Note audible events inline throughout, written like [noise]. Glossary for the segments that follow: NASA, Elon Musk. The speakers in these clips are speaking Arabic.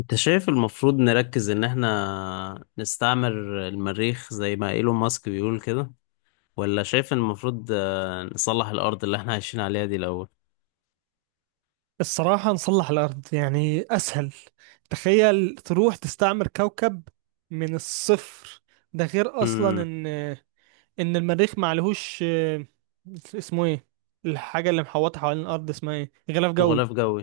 انت شايف المفروض نركز ان احنا نستعمر المريخ زي ما ايلون ماسك بيقول كده، ولا شايف ان المفروض نصلح الارض اللي احنا عايشين عليها دي الاول؟ الصراحة نصلح الأرض يعني أسهل. تخيل تروح تستعمر كوكب من الصفر. ده غير أصلا امم. إن المريخ معلهوش اسمه إيه؟ الحاجة اللي محوطة حوالين الأرض اسمها إيه؟ غلاف جوي. غلاف جوي.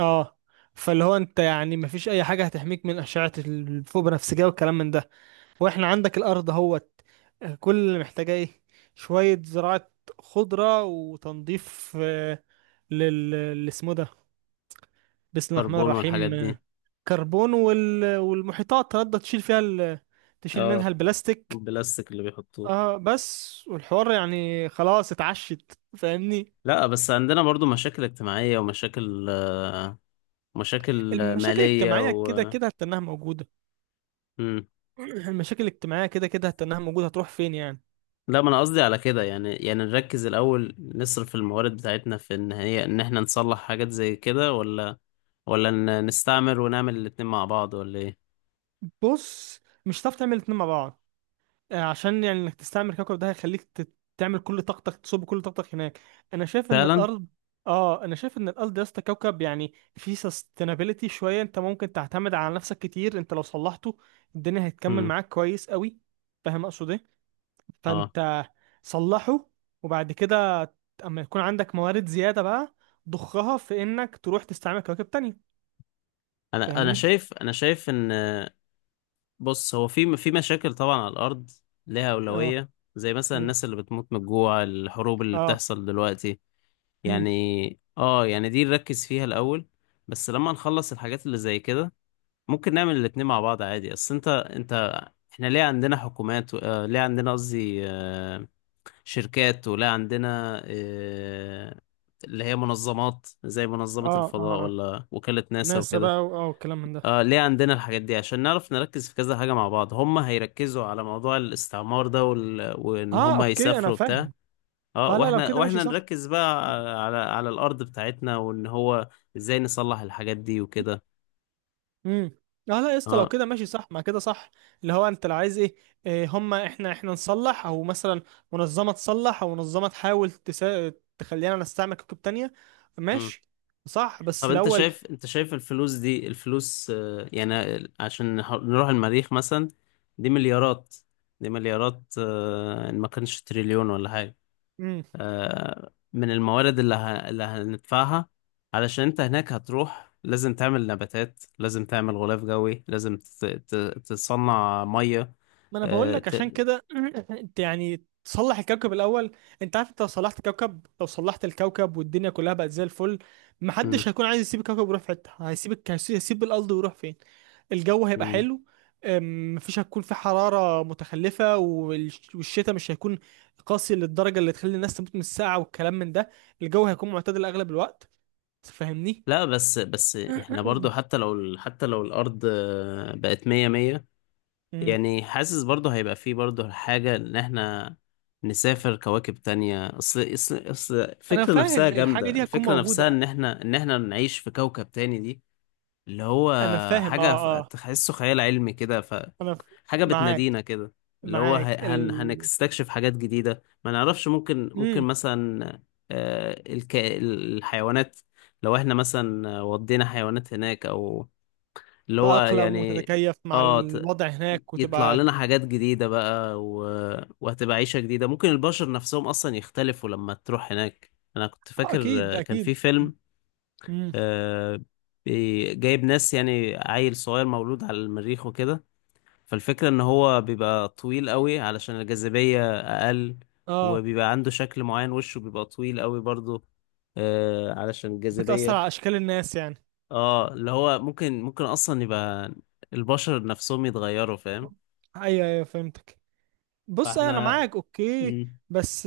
آه. فاللي هو أنت يعني مفيش أي حاجة هتحميك من أشعة الفوق بنفسجية والكلام من ده. وإحنا عندك الأرض اهوت، كل اللي محتاجاه إيه؟ شوية زراعة، خضرة، وتنظيف اللي اسمه ده، بسم الله الرحمن كربون والحاجات الرحيم، دي. كربون والمحيطات تقدر تشيل فيها تشيل منها اه. البلاستيك. البلاستيك اللي بيحطوه. اه بس والحوار يعني خلاص اتعشت، فاهمني. لا، بس عندنا برضو مشاكل اجتماعية، ومشاكل مشاكل المشاكل مالية الاجتماعية و... كده كده هتنها موجودة. مم. [clears throat] المشاكل الاجتماعية كده كده هتنها موجودة، هتروح فين يعني؟ لا، ما انا قصدي على كده، يعني نركز الاول، نصرف الموارد بتاعتنا في ان هي ان احنا نصلح حاجات زي كده، ولا نستعمر ونعمل الاتنين مع بعض، ولا ايه؟ بص، مش هتعرف تعمل الاتنين مع بعض. عشان يعني انك تستعمر كوكب ده هيخليك تعمل كل طاقتك، تصب كل طاقتك هناك. انا شايف ان فعلا. الارض، اه انا شايف ان الارض يا اسطى كوكب يعني فيه sustainability شويه، انت ممكن تعتمد على نفسك كتير، انت لو صلحته الدنيا هتكمل امم. معاك كويس قوي. فاهم اقصد ايه؟ اه، فانت صلحه، وبعد كده اما يكون عندك موارد زياده بقى ضخها في انك تروح تستعمل كواكب تانية. انا انا فاهمني؟ شايف انا شايف ان... بص، هو في مشاكل طبعا على الارض، ليها اه. اولويه، زي مثلا مم. الناس اللي بتموت من الجوع، الحروب اللي اه. بتحصل دلوقتي، مم. يعني. اه، يعني دي نركز فيها الاول، بس لما نخلص الحاجات اللي زي كده، ممكن نعمل الاتنين مع بعض عادي. اصل انت احنا ليه عندنا حكومات و... ليه عندنا قصدي شركات، ولا عندنا اللي هي منظمات زي منظمة اه اه الفضاء، آه. ولا وكالة ناسا ناسا وكده. بقى اه والكلام من ده. ليه عندنا الحاجات دي؟ عشان نعرف نركز في كذا حاجة مع بعض. هم هيركزوا على موضوع الاستعمار ده وإن اه هم اوكي انا يسافروا بتاع. فاهم. اه، اه لا لو واحنا كده ماشي واحنا صح. نركز بقى على الأرض بتاعتنا، وإن هو ازاي نصلح الحاجات دي وكده. امم. اه لا يا اسطى لو اه. كده ماشي صح، ما كده صح. اللي هو انت لو عايز ايه، إيه هما احنا نصلح، او مثلا منظمه تصلح، او منظمه تحاول تخلينا نستعمل كتب تانية. ماشي، صح، بس طب انت الاول شايف انت شايف الفلوس دي، الفلوس يعني عشان نروح المريخ مثلا، دي مليارات، دي مليارات، ان ما كانش تريليون ولا حاجة، من الموارد اللي هندفعها. علشان انت هناك هتروح، لازم تعمل نباتات، لازم تعمل غلاف جوي، لازم تصنع مية. ما انا بقول آه، لك ت... عشان كده [clears throat] انت يعني تصلح الكوكب الاول. انت عارف انت لو صلحت كوكب، لو صلحت الكوكب والدنيا كلها بقت زي الفل، مم، محدش هيكون عايز يسيب الكوكب ويروح في حته، هيسيب هيسيب الارض ويروح فين؟ الجو هيبقى مم. حلو. مفيش، هتكون في حرارة متخلفة، والشتاء مش هيكون قاسي للدرجة اللي تخلي الناس تموت من السقعة والكلام من ده. الجو هيكون معتدل أغلب الوقت، تفهمني؟ لا، بس احنا برضو [clears throat] حتى لو حتى لو الأرض بقت مية مية، أمم. [coughs] يعني حاسس برضه هيبقى فيه برضه حاجة إن إحنا نسافر كواكب تانية. أصل أنا الفكرة نفسها فاهم، الحاجة جامدة، دي هتكون الفكرة نفسها موجودة. إن إحنا نعيش في كوكب تاني دي، اللي هو أنا فاهم، حاجة أه. تحسه خيال علمي كده، فحاجة أنا ف- معاك. بتنادينا كده، اللي هو ه- معاك هن هنستكشف حاجات جديدة ما نعرفش. ممكن مم. مثلا الحيوانات، لو إحنا مثلا ودينا حيوانات هناك، أو اللي هو تتأقلم يعني... وتتكيف مع اه الوضع هناك يطلع وتبقى. لنا حاجات جديدة بقى، و... وهتبقى عيشة جديدة، ممكن البشر نفسهم أصلا يختلفوا لما تروح هناك. أنا كنت آه، فاكر أكيد كان أكيد في فيلم، مم. آه، جايب ناس، يعني عيل صغير مولود على المريخ وكده. فالفكرة إن هو بيبقى طويل قوي علشان الجاذبية أقل، اه وبيبقى عنده شكل معين، وشه بيبقى طويل قوي برضه، علشان بتأثر الجاذبية. على أشكال الناس يعني. اه، اللي هو ممكن اصلا يبقى البشر نفسهم يتغيروا، فاهم. أيوه، فهمتك. بص أنا فاحنا... معاك، أوكي، مم. بس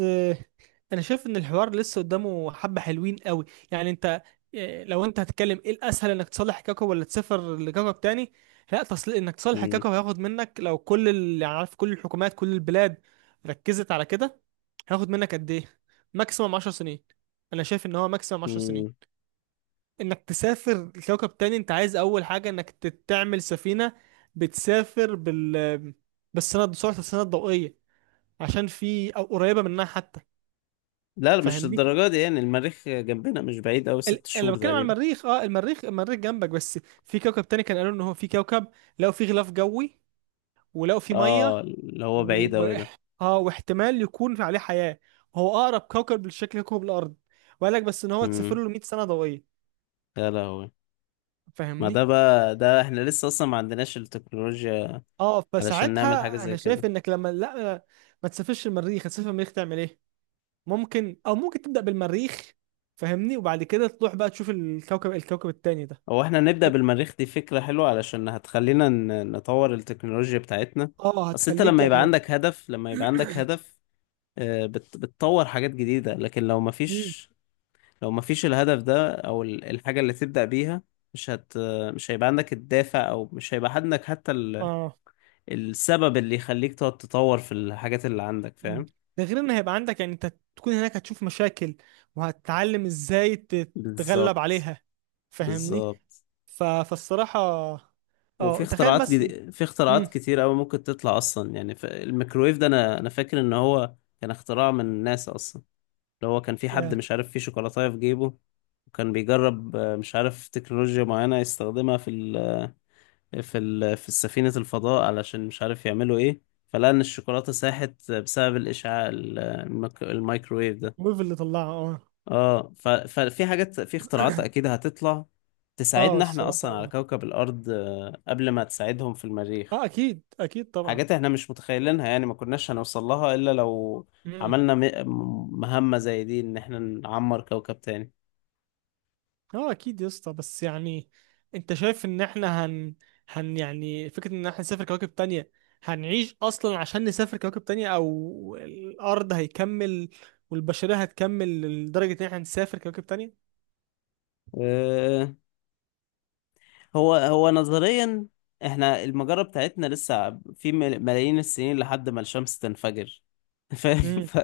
انا شايف ان الحوار لسه قدامه حبة حلوين قوي. يعني انت إيه، لو انت هتتكلم، ايه الاسهل، انك تصلح كاكو ولا تسافر لكاكو تاني؟ لا، تصل انك تصلح مم. كاكو هياخد منك، لو كل اللي عارف، كل الحكومات، كل البلاد ركزت على كده هياخد منك قد ايه؟ ماكسيمم 10 سنين. انا شايف ان هو ماكسيمم 10 سنين. مم. انك تسافر لكوكب تاني انت عايز اول حاجة انك تعمل سفينة بتسافر بالسنة، بسرعة السنة الضوئية، عشان في، او قريبة منها حتى. لا، مش للدرجة دي. يعني المريخ جنبنا، مش بعيد أوي، ست انا لما شهور بتكلم على تقريبا. المريخ، اه المريخ جنبك، بس في كوكب تاني كان قالوا ان هو في كوكب لقوا فيه غلاف جوي، ولقوا فيه اه، ميه، اللي هو بعيد و... أوي ده. اه واحتمال يكون عليه حياه. هو اقرب كوكب لشكل كوكب الارض، وقال لك بس ان هو تسافر مم. له 100 سنه ضوئيه. يا لهوي، ما ده فاهمني؟ بقى ده احنا لسه اصلا ما عندناش التكنولوجيا اه علشان نعمل حاجة فساعتها زي انا شايف كده. انك لما لا، ما تسافرش المريخ، هتسافر المريخ تعمل ايه؟ ممكن، او ممكن تبدا بالمريخ، فاهمني، وبعد كده تروح بقى تشوف الكوكب التاني ده. هو احنا نبدأ بالمريخ دي فكرة حلوة، علشان هتخلينا نطور التكنولوجيا بتاعتنا. اه اصل انت هتخليك لما يبقى يعني. عندك هدف لما يبقى عندك هدف بتطور حاجات جديدة. لكن لو مم. مفيش، لو مفيش الهدف ده، أو الحاجة اللي تبدأ بيها، مش هت مش هيبقى عندك الدافع، أو مش هيبقى عندك حتى ال... اه. السبب اللي يخليك تقعد تطور في الحاجات اللي عندك، مم. فاهم. ده غير ان هيبقى عندك يعني، انت تكون هناك هتشوف مشاكل وهتتعلم ازاي تتغلب بالظبط، عليها، فاهمني. بالظبط. فالصراحة، اه تخيل مثلا. في اختراعات امم. كتير أوي ممكن تطلع أصلا يعني، ف... الميكرويف ده، أنا فاكر إن هو كان اختراع من ناس أصلا. اللي هو كان في حد يا مش عارف فيه شوكولاتاية في جيبه، وكان بيجرب مش عارف تكنولوجيا معينة يستخدمها في في سفينة الفضاء، علشان مش عارف يعملوا ايه، فلقى ان الشوكولاتة ساحت بسبب الاشعاع الميكروويف ده. ويف اللي طلعها. اه اه، ففي حاجات، في اختراعات اكيد هتطلع اه تساعدنا احنا اصلا على الصراحة. كوكب الارض، قبل ما تساعدهم في المريخ. اه اكيد طبعا. حاجات احنا مش متخيلينها، يعني ما كناش هنوصل لها الا لو مم. عملنا مهمة زي دي، ان احنا نعمر كوكب تاني. اه اكيد يا اسطى، بس يعني انت شايف ان احنا هن يعني، فكرة ان احنا نسافر كواكب تانية، هنعيش اصلا عشان نسافر كواكب تانية، او الارض هيكمل والبشرية هتكمل لدرجة ان احنا نسافر كواكب تانية؟ آه، هو نظريا احنا المجرة بتاعتنا لسه في ملايين السنين لحد ما الشمس تنفجر. [laughs] فاهم، امم. ف...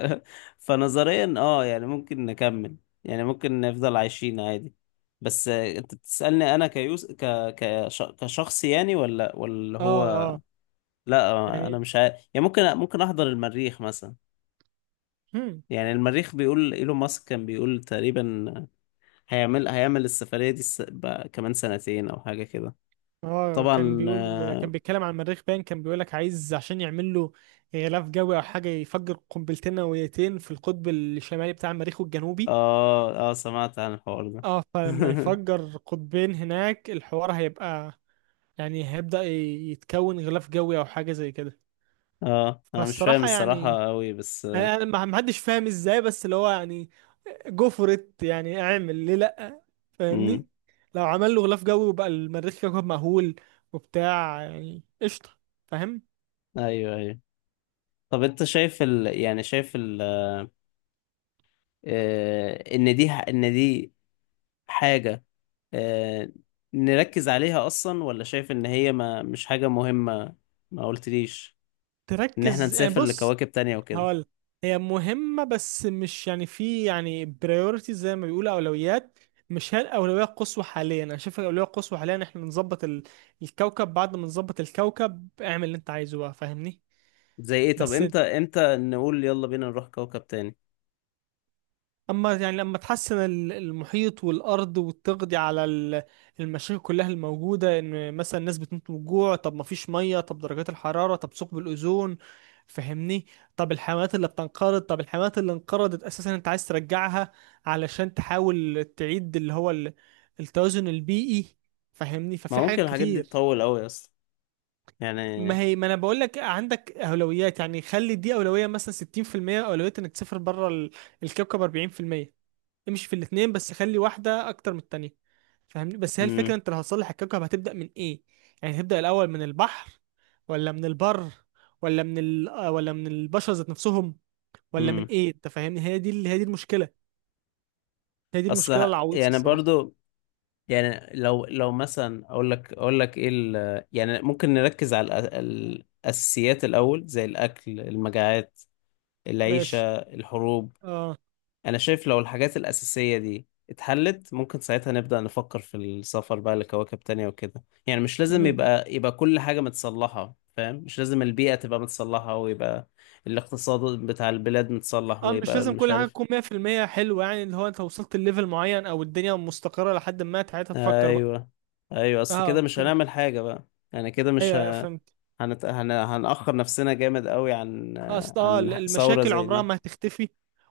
فنظريا اه، يعني ممكن نكمل، يعني ممكن نفضل عايشين عادي. بس انت بتسألني انا كيوس كشخص يعني، ولا اه هو، اه لا انا يعني. مش عارف. يعني ممكن احضر المريخ مثلا. امم. يعني المريخ، بيقول ايلون ماسك كان بيقول تقريبا هيعمل السفرية دي بقى كمان سنتين او حاجة كده. اه طبعا. كان بيقول، كان بيتكلم عن المريخ باين، كان بيقول لك عايز عشان يعمل له غلاف جوي او حاجة يفجر قنبلتين نوويتين في القطب الشمالي بتاع المريخ والجنوبي. اه، اه، سمعت عن الحوار ده. اه فلما [laughs] يفجر قطبين هناك الحوار هيبقى، يعني هيبدأ يتكون غلاف جوي او حاجة زي كده. اه، انا مش فاهم فالصراحة يعني الصراحة قوي بس. انا ما حدش فاهم ازاي، بس اللي هو يعني جفرت، يعني اعمل ليه لا، امم. فاهمني. لو عمل له غلاف جوي وبقى المريخ كوكب مأهول وبتاع، يعني قشطة، فاهم. ايوه، ايوه. طب انت شايف يعني شايف ال... ان دي حاجة آه... نركز عليها اصلا، ولا شايف ان هي ما مش حاجة مهمة؟ ما قلتليش ان احنا تركز يعني، نسافر بص لكواكب تانية وكده، هقول. هي مهمة بس مش يعني في يعني بريورتي، زي ما بيقولوا أولويات. مش هي الأولوية القصوى حاليا. أنا شايف الأولوية القصوى حاليا إحنا نظبط الكوكب. بعد ما نظبط الكوكب اعمل اللي أنت عايزه بقى، فاهمني؟ زي ايه. طب بس امتى نقول يلا بينا نروح كوكب تاني؟ اما يعني لما تحسن المحيط والارض، وتقضي على المشاكل كلها الموجوده، ان مثلا الناس بتموت من الجوع، طب ما فيش ميه، طب درجات الحراره، طب ثقب الاوزون، فهمني. طب الحيوانات اللي بتنقرض، طب الحيوانات اللي انقرضت اساسا انت عايز ترجعها علشان تحاول تعيد اللي هو التوازن البيئي، فهمني. ما ففي ممكن حاجات الحاجات دي كتير. تطول قوي اصلا، يعني. ما هي ما انا بقول لك عندك اولويات، يعني خلي دي اولويه مثلا 60% اولويه انك تسافر بره الكوكب 40%، امشي في الاتنين بس خلي واحدة أكتر من التانية، فاهمني. بس هي الفكرة، امم، أنت لو هتصلح الكوكب هتبدأ من إيه؟ يعني هتبدأ الأول من البحر، ولا من البر، ولا من ال... آه، ولا من البشر ذات نفسهم، ولا من امم. إيه؟ أنت فاهمني، هي دي هي دي المشكلة. هي دي اصل المشكلة العويصة يعني الصراحة. برضو، يعني لو مثلا اقول لك ايه، يعني ممكن نركز على الاساسيات الاول، زي الاكل، المجاعات، العيشه، ماشي. الحروب. اه. انا شايف لو الحاجات الاساسيه دي اتحلت، ممكن ساعتها نبدا نفكر في السفر بقى لكواكب تانية وكده، يعني مش [clears throat] لازم مم. يبقى كل حاجه متصلحه، فاهم. مش لازم البيئه تبقى متصلحه ويبقى الاقتصاد بتاع البلاد متصلح، اه مش ويبقى لازم مش كل حاجة عارف. تكون 100% حلوة، يعني اللي هو أنت وصلت لليفل معين، أو الدنيا مستقرة لحد ما، ساعتها تفكر بقى. ايوه، ايوه. اصل اه كده مش اوكي. هنعمل حاجه بقى، يعني كده مش ايوه، أيوة، ه... فهمت. هنأخر نفسنا جامد قوي عن اصل عن ثورة المشاكل زي عمرها دي، ما هتختفي،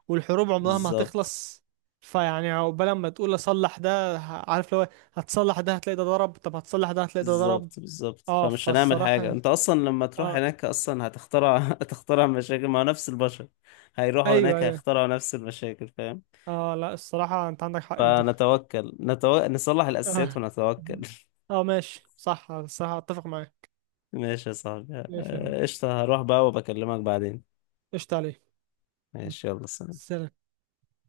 والحروب عمرها ما بالظبط، هتخلص. فيعني عقبال ما تقول اصلح ده، عارف، لو هتصلح ده هتلاقي ده ضرب، طب هتصلح ده هتلاقي ده ضرب. بالظبط، بالظبط. اه فمش هنعمل فالصراحة حاجة. يعني. انت اصلا لما تروح اه. هناك اصلا هتخترع [laughs] هتخترع مشاكل، ما هو نفس البشر هيروحوا ايوه هناك ايوه هيخترعوا نفس المشاكل، فاهم. اه لا الصراحة انت عندك حق في دي. فنتوكل، نصلح الأساسيات اه ونتوكل [laughs] اه ماشي صح، الصراحة اتفق معاك. ماشي يا صاحبي، ماشي يا أخوي. قشطة، هروح بقى وبكلمك بعدين. قشطة عليك. ماشي، يلا، سلام. سلام.